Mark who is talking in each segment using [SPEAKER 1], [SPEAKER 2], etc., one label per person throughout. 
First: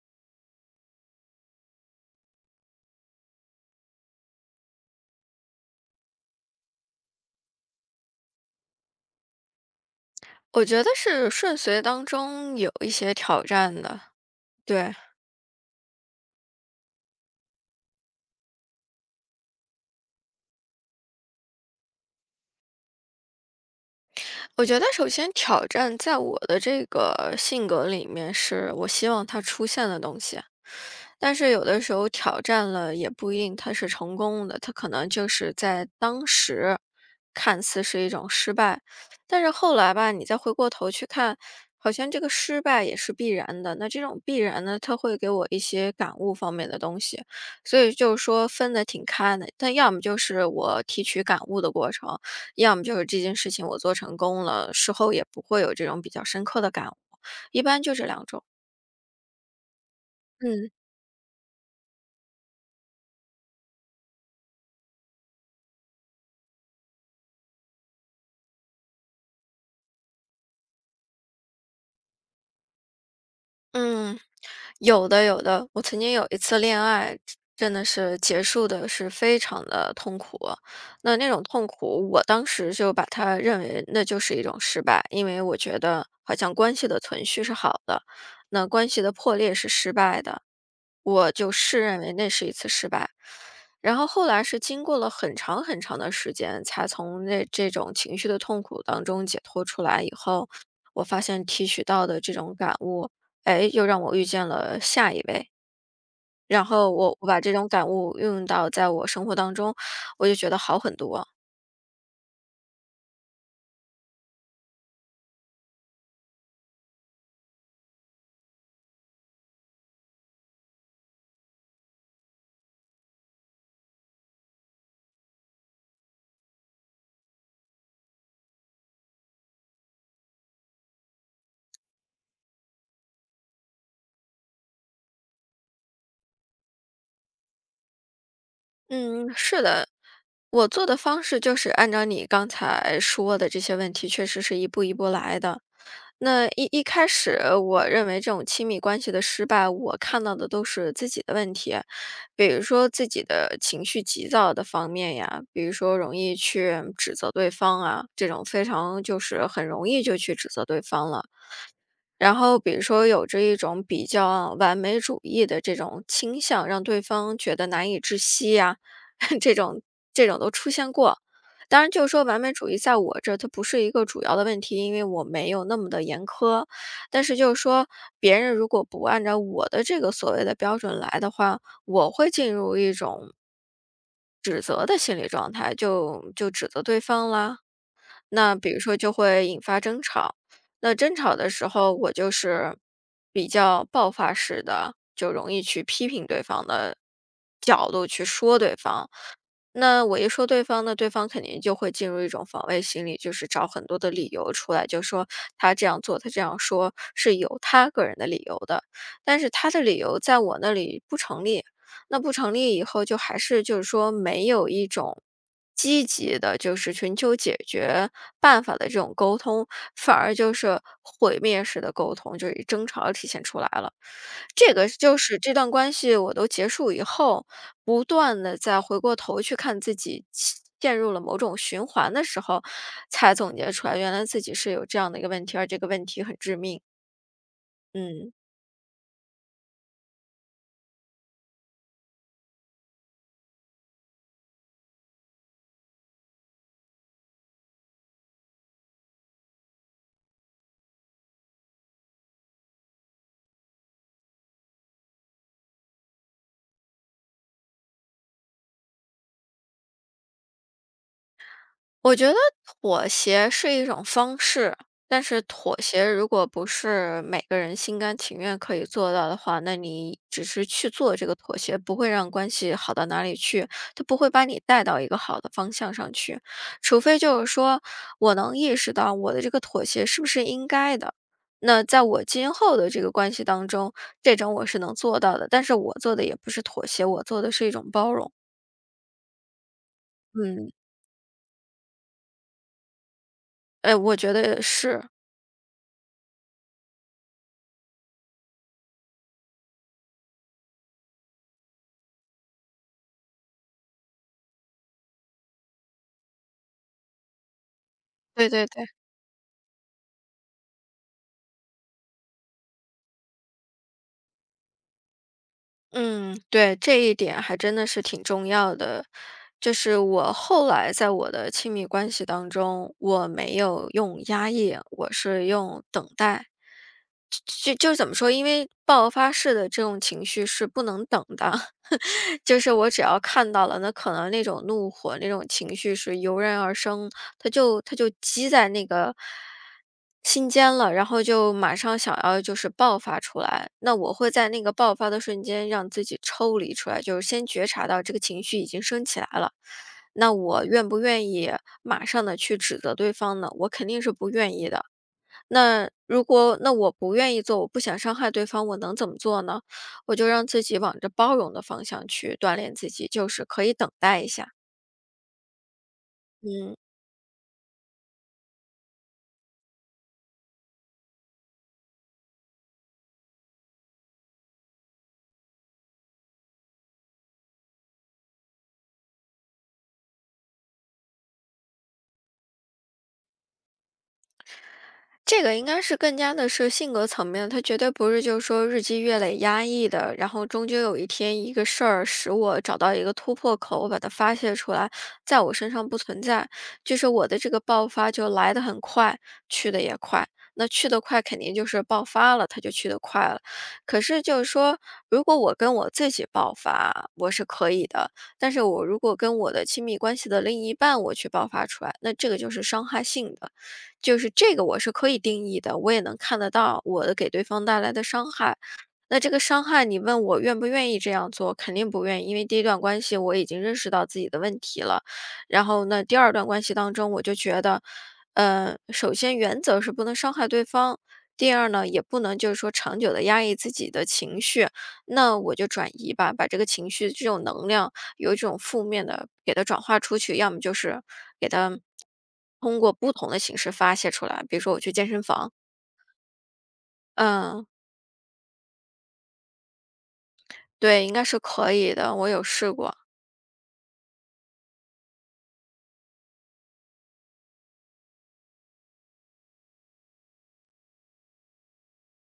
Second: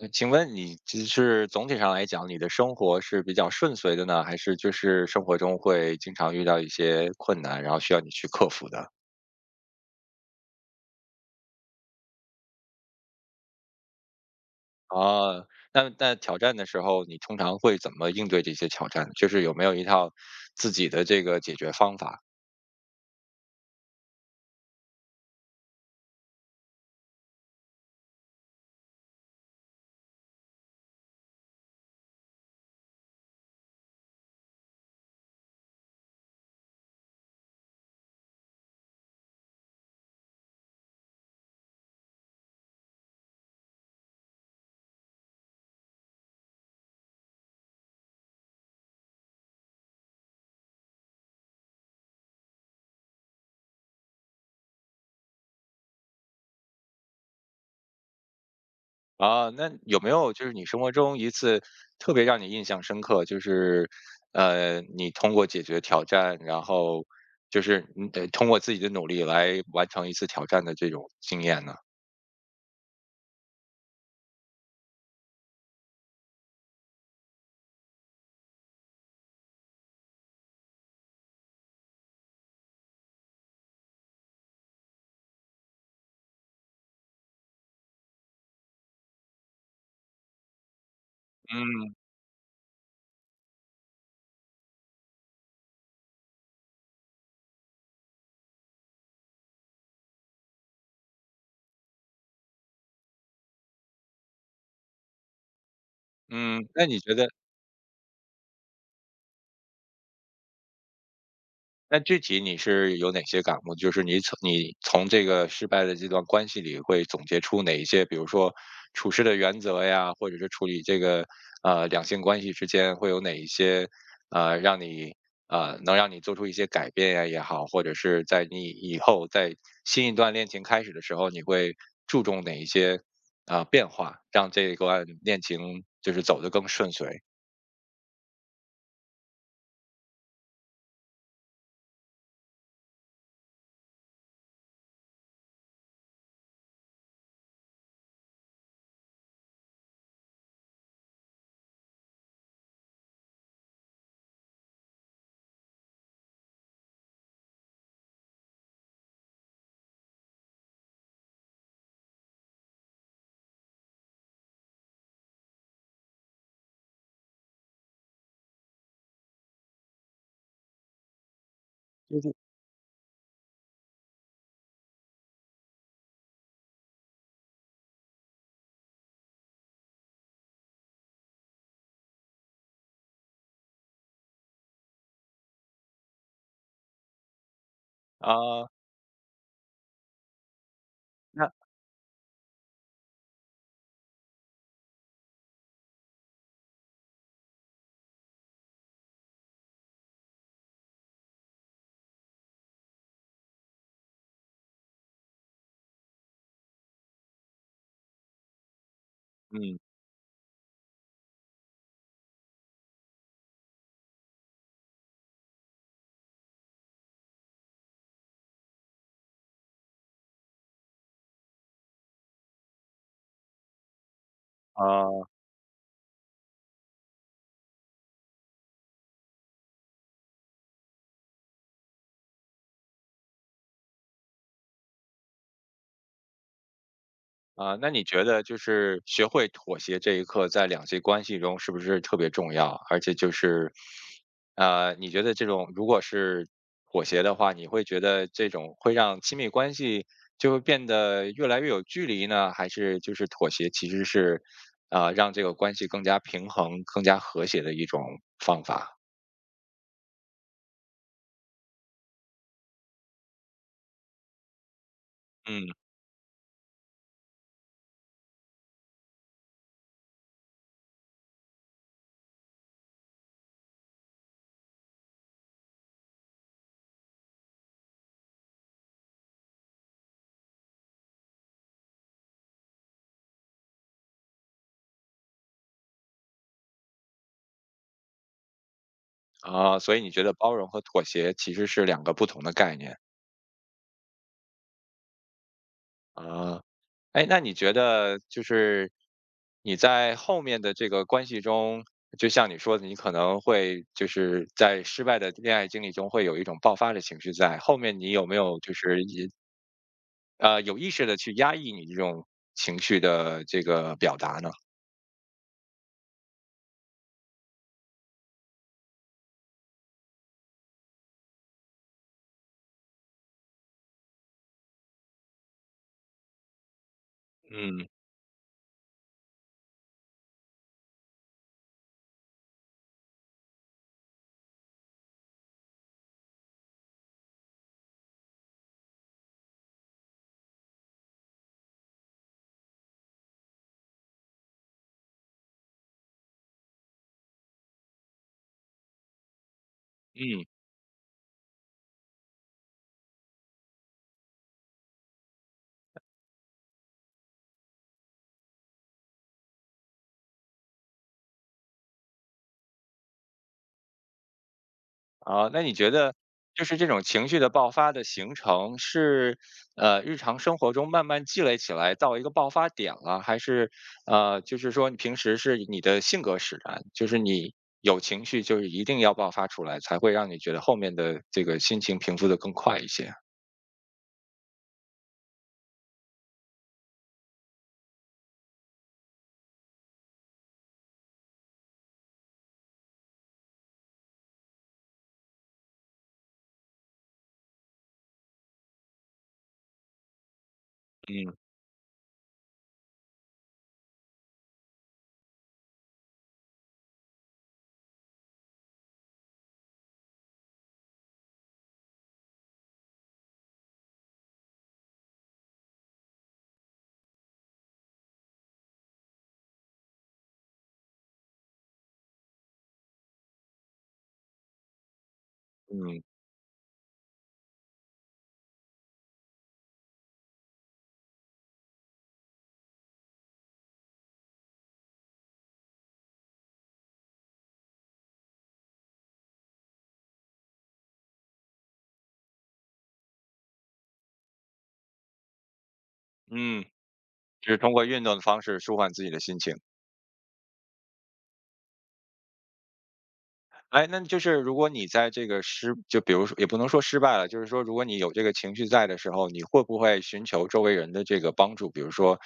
[SPEAKER 1] 请问你就是总体上来讲，你的生活是比较顺遂的呢，还是就是生活中会经常遇到一些困难，然后需要你去克服的？
[SPEAKER 2] 我觉得是顺随当中有一些挑战的，对。
[SPEAKER 1] 啊，那挑战的时候，你通常会怎么应对这些挑战？就是有没有一套自己的这个解决方法？
[SPEAKER 2] 我觉得首先挑战在我的这个性格里面是我希望它出现的东西，但是有的时候挑战了也不一定它是成功的，它可能就是在当时看似是一种失败，但是后来吧，你再回过头去看，好像这个失败也是必然的。那这种必然呢，它会给我一些感悟方面的东西，所以就是说分得挺开的。但要么就是我提取感悟的过程。要么就是这件事情我做成功了，事后也不会有这种比较深刻的感悟，一般就这两种。
[SPEAKER 1] 啊，那有没有就是你
[SPEAKER 2] 嗯。
[SPEAKER 1] 生活中一次特别让你印象深刻，就是你通过解决挑战，然后就是你得通过自己的努力来完成一次挑战的这种经验呢？
[SPEAKER 2] 嗯，有的有的，我曾经有一次恋爱，真的是结束的是非常的痛苦。那那种痛苦，我当时就把它认为那就是一种失败，因为我觉得好像关系的存续是好的，那关系的破裂是失败的，我就视
[SPEAKER 1] 嗯。
[SPEAKER 2] 认为那是一次失败。然后后来是经过了很长很长的时间，才从那这种情绪的痛苦当中解脱出来以后，我发现提取到的这种感悟。哎，又让我遇见了下一位，然
[SPEAKER 1] 嗯，那
[SPEAKER 2] 后
[SPEAKER 1] 你觉
[SPEAKER 2] 我
[SPEAKER 1] 得，
[SPEAKER 2] 把这种感悟运用到在我生活当中，我就觉得好很多。
[SPEAKER 1] 那具体你是有哪些感悟？就是你从这个失败的这段关系里，会总结出哪一些，比如说处事的原则呀，或者是处理这个两性关系之间会有哪一些呃让你呃能让你做出一些改变呀也好，或者是在你以后在新一段恋情开始的时候，你会注重哪一些变化，让这一段恋情就是走得更顺遂。
[SPEAKER 2] 嗯，是的，我做的方式就是按照你刚才说的这些问题，确实是一步一步来的。那一开始，我认为这种亲密关系的失败，我看到的都是自己的问题，比如说自己的情绪急躁的方面呀，比如说容易去指责对方啊，这种非常就是很容易就去指责对方了。然后比如说有着一种比较完美主义的这种倾向，让对方觉得难以置信呀，这种都出现过。当然，就是说完美主义在我这儿它不是一个主要的问题，因为我没有那么的严苛。但是就是说，别人如果不按照我的这个所谓的标准来的话，我会进入一种指责的心理状态，就指责对方啦。那
[SPEAKER 1] 啊、
[SPEAKER 2] 比如说就会引发争吵。那争吵的
[SPEAKER 1] 那。
[SPEAKER 2] 时候，我就是比较爆发式的，就容易去批评对方的角度去说对方。那我一说对方呢，对方肯定就会进入一种防卫心理，就是找很多的理由出来，就说他这样做，他这样说是有他个人的理由的，但是他
[SPEAKER 1] 嗯。
[SPEAKER 2] 的理由在我那里不成立。那不成立以后，就还是就是说没有一种积极的，就是寻求解决办法的这种沟通，反而就是毁灭式的沟通，就是以争吵体现出来了。这个就
[SPEAKER 1] 啊。
[SPEAKER 2] 是这段关系我都结束以后。不断的再回过头去看自己其陷入了某种循环的时候，才总结出来，原来自己是有这样的一个问题，而这个问题很致命。
[SPEAKER 1] 啊，那你觉
[SPEAKER 2] 嗯。
[SPEAKER 1] 得就是学会妥协这一刻，在两性关系中是不是特别重要？而且就是，啊，你觉得这种如果是妥协的话，你会觉得这种会让亲密关系就会变得越来越有距离呢？还是就是妥协其实是，啊让这个关系更加平衡、更加和谐的一种方法？
[SPEAKER 2] 我觉得妥协是一种方式，但是
[SPEAKER 1] 嗯，
[SPEAKER 2] 妥协如果不是每个人心甘情愿可以做到的话，那你只是去做这个妥协，不会让关系好到哪里去，它不会把你带到一个好的方向上去。除非就是说我能意识到我的这个妥协是不是应该的，那在我今后的这个关系当中，这种我是能做到的，但是我做的也不是妥协，我做的是一种包容。
[SPEAKER 1] 啊，所以你觉得包容
[SPEAKER 2] 嗯，
[SPEAKER 1] 和妥协其实是两个不同的概念
[SPEAKER 2] 哎，我觉得是，
[SPEAKER 1] 啊？哎，那你觉得就是你在后面的这个关系中，就像你说的，你可能会就是在失败的恋爱经历中会有一种爆发的情绪在，后面你有没
[SPEAKER 2] 对
[SPEAKER 1] 有
[SPEAKER 2] 对
[SPEAKER 1] 就
[SPEAKER 2] 对。
[SPEAKER 1] 是也有意识的去压抑你这种情绪的这个表达呢？
[SPEAKER 2] 嗯，对，这一点还真的是挺重要的。就是我后来在我的亲密关系当中，我没有用压抑，我是用等待。就
[SPEAKER 1] 嗯。
[SPEAKER 2] 就怎么说，因为爆发式的这种情绪是不能等的，就是我只要看到了，那可能那种怒火、那种情绪是油然而生，它就积在那个心间了，然后就马上想要就是爆发出来。那我会在那个爆发的瞬间让自己抽离出来，就是先觉察到这个情绪已经升起来了。那
[SPEAKER 1] 嗯。
[SPEAKER 2] 我愿不愿意马上的去指责对方呢？我肯定是不愿意的。那如果我不愿意做，我不想伤害对方，我能怎么做呢？我就让自己往着包容的方向去锻炼自己，就是可以等待一下。
[SPEAKER 1] 啊，那你觉得就是
[SPEAKER 2] 嗯。
[SPEAKER 1] 这种情绪的爆发的形成是，日常生活中慢慢积累起来到一个爆发点了，还是就是说你平时是你的性格使然，就是你有情绪就是一定要爆发出来，才会让你觉得后面的这个心情平复的更快一些啊？
[SPEAKER 2] 这个应该是更加的是性格层面，他绝对不是就是说日积月累压抑的，然后终究有一天一个事儿使我找到一个突破口，我把它发泄出来，在我身上不存在。就是我的这个爆发就来得很快，去得也快。那去得快
[SPEAKER 1] 嗯。
[SPEAKER 2] 肯定就是爆发了，他就去得快了。可是就是说，如果我跟我自己爆发，我是可以的；但是我如果跟我的亲密关系的另一半我去爆发出来，那这个就是伤害性的。就是这个我是可以定义的，我也能看得到我的给对方带来的伤害。那这个伤害，你问我愿不愿意这样做，肯定不愿意，因为第一段关系我已经认识到自己的问题了。然后
[SPEAKER 1] 嗯。
[SPEAKER 2] 那第二段关系当中，我就觉得，首先原则是不能伤害对方，第二呢，也不能就是说长久的压抑自己的情绪，那我就转移吧，把这个情绪这种能量有一种负面的给它转化出去，要么就是给它通过不同的形式发泄出来，比如说我去健身房，
[SPEAKER 1] 嗯，就是
[SPEAKER 2] 嗯，
[SPEAKER 1] 通过运动的方式舒缓自己的心情。
[SPEAKER 2] 对，应该是可以的，我有试过，
[SPEAKER 1] 哎，那就是如果你在这个就比如说，也不能说失败了，就是说，如果你有这个情绪在的时候，你会不会寻求周围人的这个帮助？比如说，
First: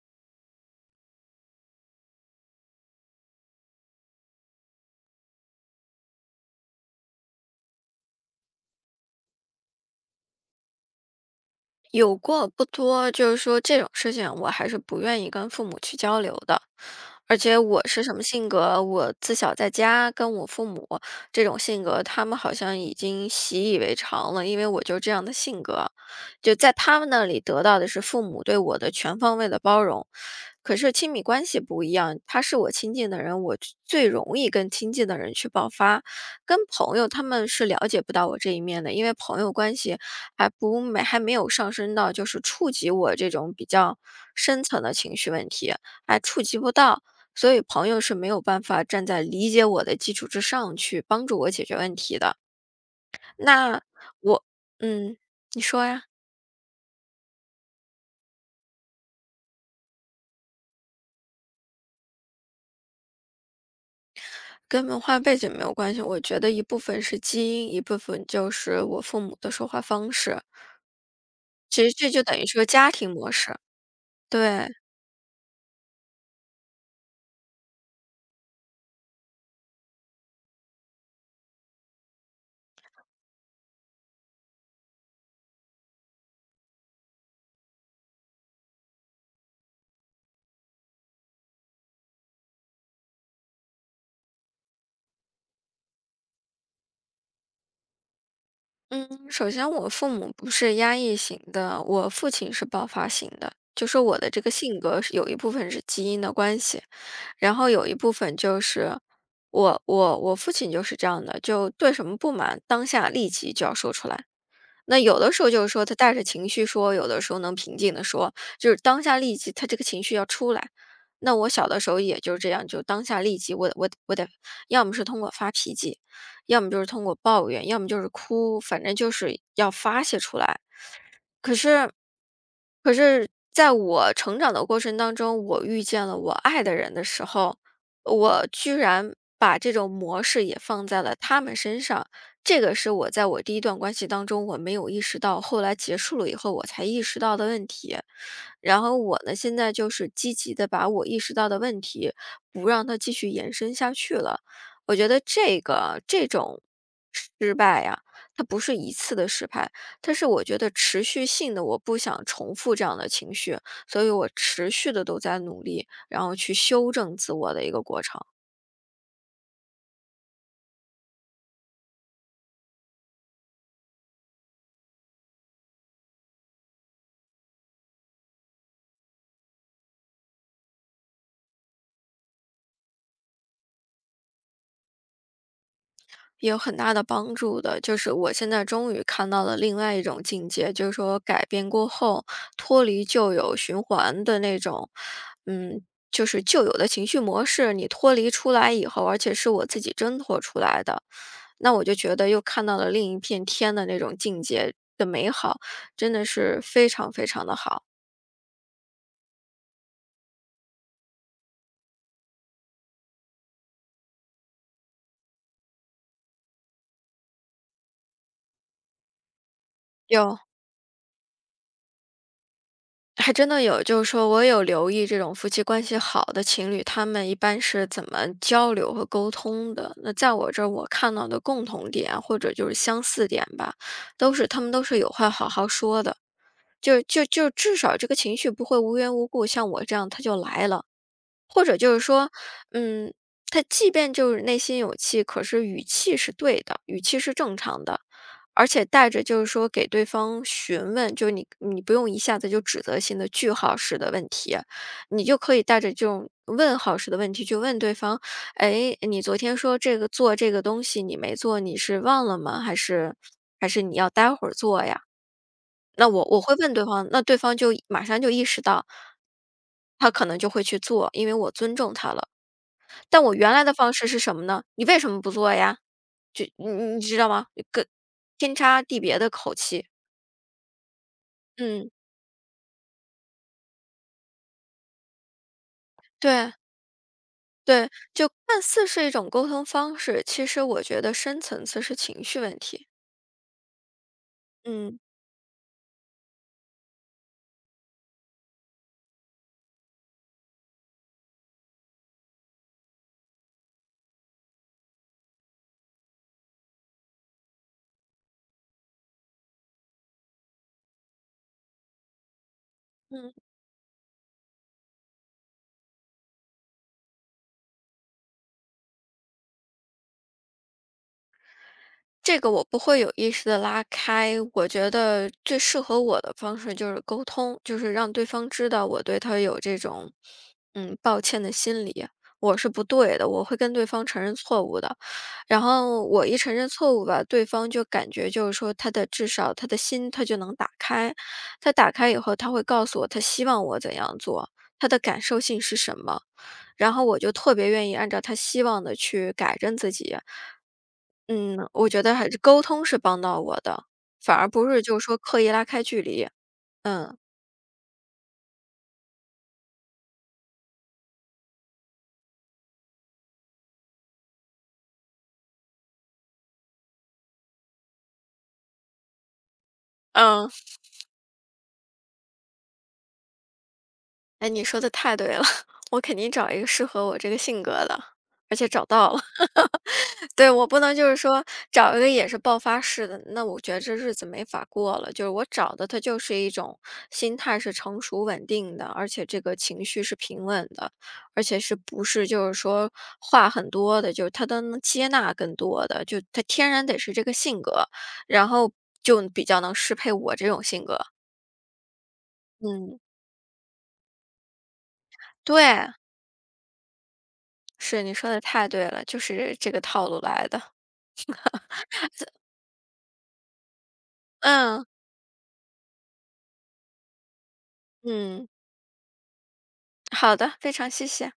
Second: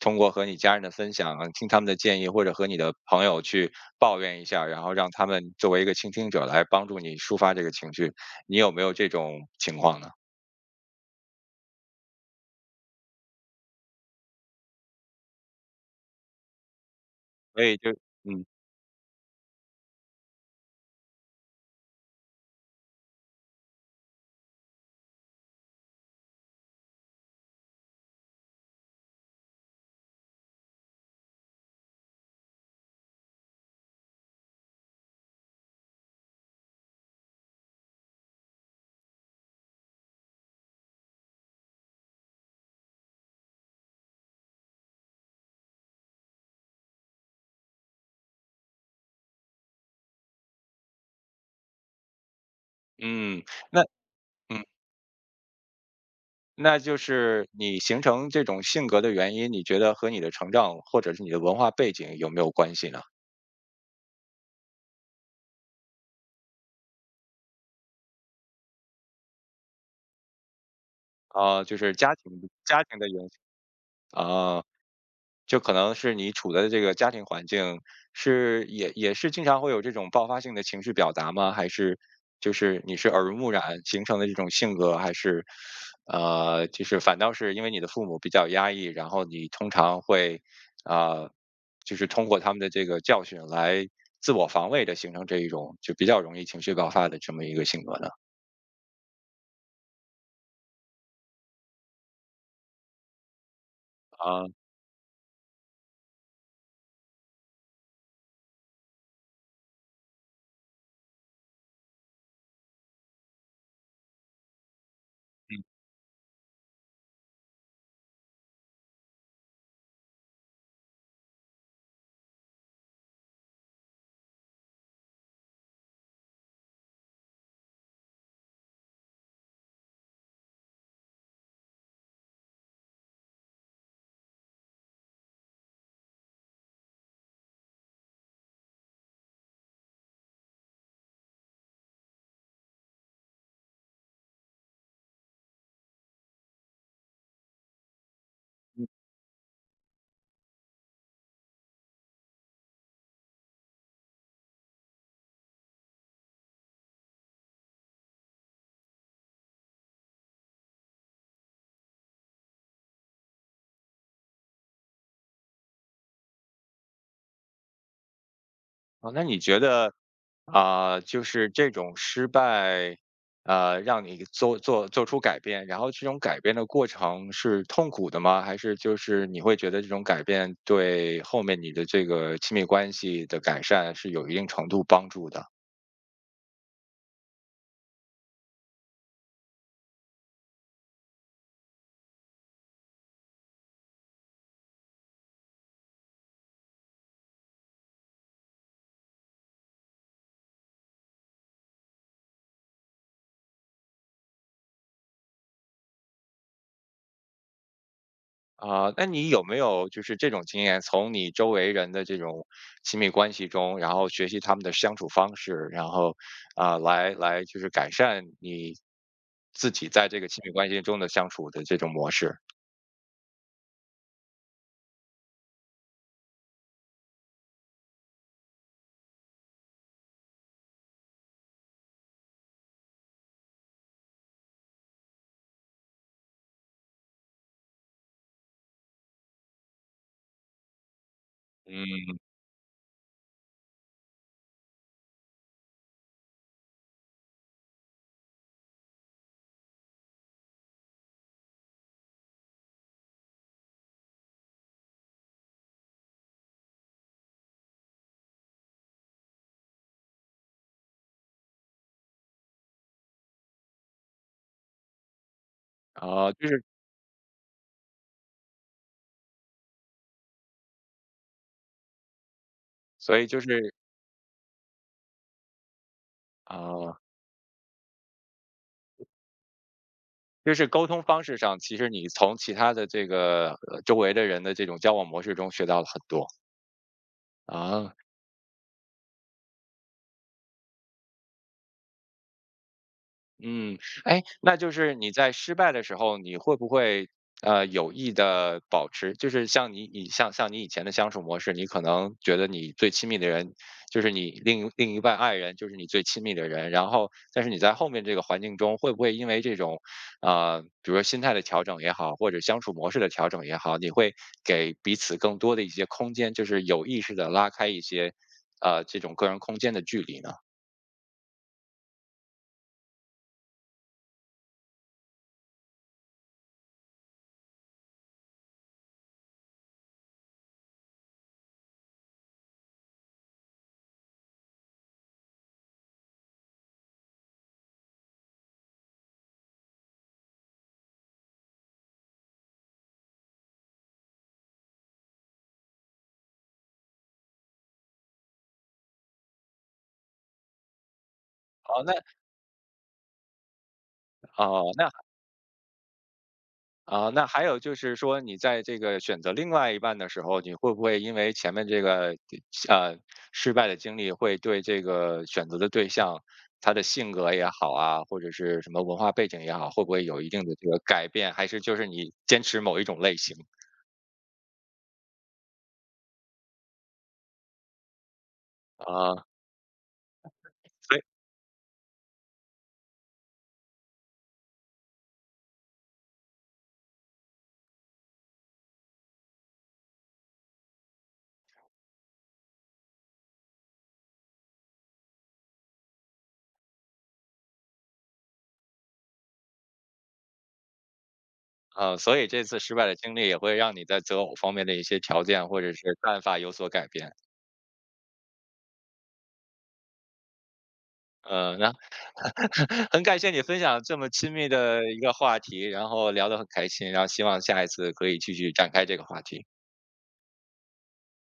[SPEAKER 1] 通过和你家人的分享啊听他们的建议，或者和你的朋友去抱怨一下，然后让他们作为一个倾听者来帮助你抒发这个情绪，你有没有这种情况呢？
[SPEAKER 2] 有过不多，就是说这种事情我还是不愿意跟父母去交流的。而且
[SPEAKER 1] 所以
[SPEAKER 2] 我
[SPEAKER 1] 就，
[SPEAKER 2] 是什么
[SPEAKER 1] 嗯。
[SPEAKER 2] 性格，我自小在家跟我父母这种性格，他们好像已经习以为常了，因为我就这样的性格，就在他们那里得到的是父母对我的全方位的包容。可是亲密关系不一样，他是我亲近的人，我最最容易跟亲近的人去爆发，跟朋友他们是了解不到我这一面的，因为朋友关系还没有上升到就是触及我这种比较深层的情绪问题，还触及不到。所以朋友是没有办法站在理解我的基础之上去帮助我解决问题的。
[SPEAKER 1] 嗯，
[SPEAKER 2] 那
[SPEAKER 1] 那。
[SPEAKER 2] 我，
[SPEAKER 1] 嗯，
[SPEAKER 2] 嗯，你说呀，
[SPEAKER 1] 那就是你形成这种性格的原因，你觉得和你的成长或者是你的文化背景有没有关系呢？
[SPEAKER 2] 跟文化背景没有关系。我觉得一部分是基因，一部分就是我父母的说话方式。
[SPEAKER 1] 啊，就
[SPEAKER 2] 其
[SPEAKER 1] 是
[SPEAKER 2] 实这
[SPEAKER 1] 家
[SPEAKER 2] 就
[SPEAKER 1] 庭
[SPEAKER 2] 等于是个
[SPEAKER 1] 家
[SPEAKER 2] 家
[SPEAKER 1] 庭的
[SPEAKER 2] 庭
[SPEAKER 1] 影响。
[SPEAKER 2] 模式。
[SPEAKER 1] 啊，
[SPEAKER 2] 对，
[SPEAKER 1] 就可能是你处的这个家庭环境是也是经常会有这种爆发性的情绪表达吗？还是就是你是耳濡目染形成的这种性格，还是就是反倒是因为你的父母比较压抑，然后你通常会啊、就是通过他们的这个教训来自我防卫的形成这一种就比较容易情绪爆发的这么一个性格呢？
[SPEAKER 2] 嗯，首先我父母不是压抑型的，我父亲是爆发型的，就说我的这
[SPEAKER 1] 啊，
[SPEAKER 2] 个
[SPEAKER 1] 嗯，
[SPEAKER 2] 性格是有一部分是基因的关系。然后有一部分就是我父亲就是这样的，就对什么不满，当下立即就要说出来。那有的时候就是说他带着情绪说，有的时候能平静的说，就是当下立即他这个情绪要出来。那我小的时候也就是这样，就当下立即我得，要么是通过发脾气，要么就是通过抱怨，要么就是哭，反正就是要发泄出来。可是可是在我成长的过程当中，我遇见了我爱的人的时候，我居然把这种模式也放在了他们身上。这个是我在我第一段关系当中我没有意识到，后来结束了以后我才意识到的问题。然后我呢，现在就是积极的把我意识到的问题，不让它继续延伸下去了。我觉得这种失败呀、它不是一次的失败。但是我觉得持续性的，我不想重复这样的情绪，所以我持续的都在努力，然后去修正自我的一个过程，
[SPEAKER 1] 哦，那你觉得？啊、就是这种失败，让你做出改变，然后这种改变的过程是痛苦的吗？还是就是你会觉得这种改变对后面你的这个亲密关系的改善是有一定程度帮助的？
[SPEAKER 2] 也有很大的帮助的。就是我现在终于看到了另外一种境界，就是说改变过后，脱离旧有循环的那种，嗯，就是旧有的情绪模式，你脱离出来以后，而且是我自己挣脱出来的，那我就觉得又看到了另一片天的那种境界的美好，真的是非常非常的好。
[SPEAKER 1] 啊、那你有没有就是这种经验，从你周围人的这种亲密关系中，然后学习他们的相处方式，然后啊、来就是改善你自己在这个
[SPEAKER 2] 有，
[SPEAKER 1] 亲密关系中的相处的这种模式？
[SPEAKER 2] 还真的有，就是说我有留意这种夫妻关系好的情侣，他们一般是怎么交流和沟通的。那在我这儿，我看到的共同点或者就是相似点吧，都是他们都是有话好好说的，就至少这个情绪不会无缘无故像我这样它就来了，或者就
[SPEAKER 1] 嗯。
[SPEAKER 2] 是说，嗯，他即便就是内心有气，可是语气是对的，语气是正常的。而且带着就是说给对方询问，就你不用一下子就指责性的句号式的问题，你就可以带着这种问号式的问题去问对方：“哎，你昨天说这个做这个东西你没做，你是忘了吗？还是还是你要待会儿做呀？”那我
[SPEAKER 1] 啊，
[SPEAKER 2] 我
[SPEAKER 1] 就
[SPEAKER 2] 会
[SPEAKER 1] 是
[SPEAKER 2] 问对方，那对方就马上就意识到，他可能就会去做，因为我尊重他了。
[SPEAKER 1] 所
[SPEAKER 2] 但
[SPEAKER 1] 以
[SPEAKER 2] 我
[SPEAKER 1] 就是
[SPEAKER 2] 原来的方式是什么呢？“你为什么不做呀？”就你你
[SPEAKER 1] 啊，
[SPEAKER 2] 你知道吗？跟天差地别的口气。
[SPEAKER 1] 就是沟通方式上，其实
[SPEAKER 2] 嗯，
[SPEAKER 1] 你从其他的这个，周围的人的这种交往模式中学到了很多，
[SPEAKER 2] 对对，
[SPEAKER 1] 啊。
[SPEAKER 2] 就看似是一种沟通方式，其实我觉得深层次是情绪问题。
[SPEAKER 1] 嗯，哎，那就是
[SPEAKER 2] 嗯。
[SPEAKER 1] 你在失败的时候，你会不会有意的保持，就是像你以像像你以前的相处模式，你可能觉得你最亲密的人就是你另一半爱人，就是你最亲密的人，然后但是你在后面这个环境中，会不会因为这种比如说心态的调整也好，或者相处模式的调
[SPEAKER 2] 嗯。
[SPEAKER 1] 整也好，你会给彼此更多的一些空间，就是有意识的拉开一些这种个人空间的距离呢？
[SPEAKER 2] 这个我不会有意识的拉开，我觉得最适合我的方式就是沟通，就是让对方知道我对他有这种，嗯，抱歉的心理，我是不对的，我会跟对方承认错误的。然后我一承认错误吧，对方就感觉就是说他的至少他的心他就能打开，他打开以后他会告诉我他希望我怎样做，他的感受性是什么。然后我就特别愿意按照他希望的去改正自己。嗯，
[SPEAKER 1] 哦，
[SPEAKER 2] 我
[SPEAKER 1] 那。
[SPEAKER 2] 觉得还是沟通是帮到我的，反而不
[SPEAKER 1] 哦，
[SPEAKER 2] 是
[SPEAKER 1] 那。
[SPEAKER 2] 就是说刻意拉开距离。
[SPEAKER 1] 啊，
[SPEAKER 2] 嗯
[SPEAKER 1] 那还有就是说，你在这个选择另外一半的时候，你会不会因为前面这个呃失败的经历，会对这个选择的对象，他的性格也好啊，或者是什么文化背景也好，会不会有一定
[SPEAKER 2] 嗯，
[SPEAKER 1] 的这个改变？还是就是你坚持某一种类型
[SPEAKER 2] 哎，你说的太对了，我肯定找一个适合我这个性格的，而且找到了。
[SPEAKER 1] 啊？
[SPEAKER 2] 对，我不能
[SPEAKER 1] 所以。
[SPEAKER 2] 就是说找一个也是爆发式的，那我觉得这日子没法过了。就是我找的，他就是一种心态是成熟稳定的，而且这个情绪是平稳的，而且是不是就是说话很多的，就是他都能接纳更多的，就他天然得是这个性格，然后就比较能适配我这种性格。
[SPEAKER 1] 啊，所以这次失败的
[SPEAKER 2] 嗯，
[SPEAKER 1] 经历也会让你在择偶方面的一些条件或
[SPEAKER 2] 对，
[SPEAKER 1] 者是办法有所改变。
[SPEAKER 2] 是你说的太对了，就是这个套路来的。
[SPEAKER 1] 那 很感谢你分享这么亲密的
[SPEAKER 2] 嗯
[SPEAKER 1] 一个话题，然后聊得很开心，然后希望下一次可以继
[SPEAKER 2] 嗯，
[SPEAKER 1] 续展开这个话题。
[SPEAKER 2] 好的，非常谢谢。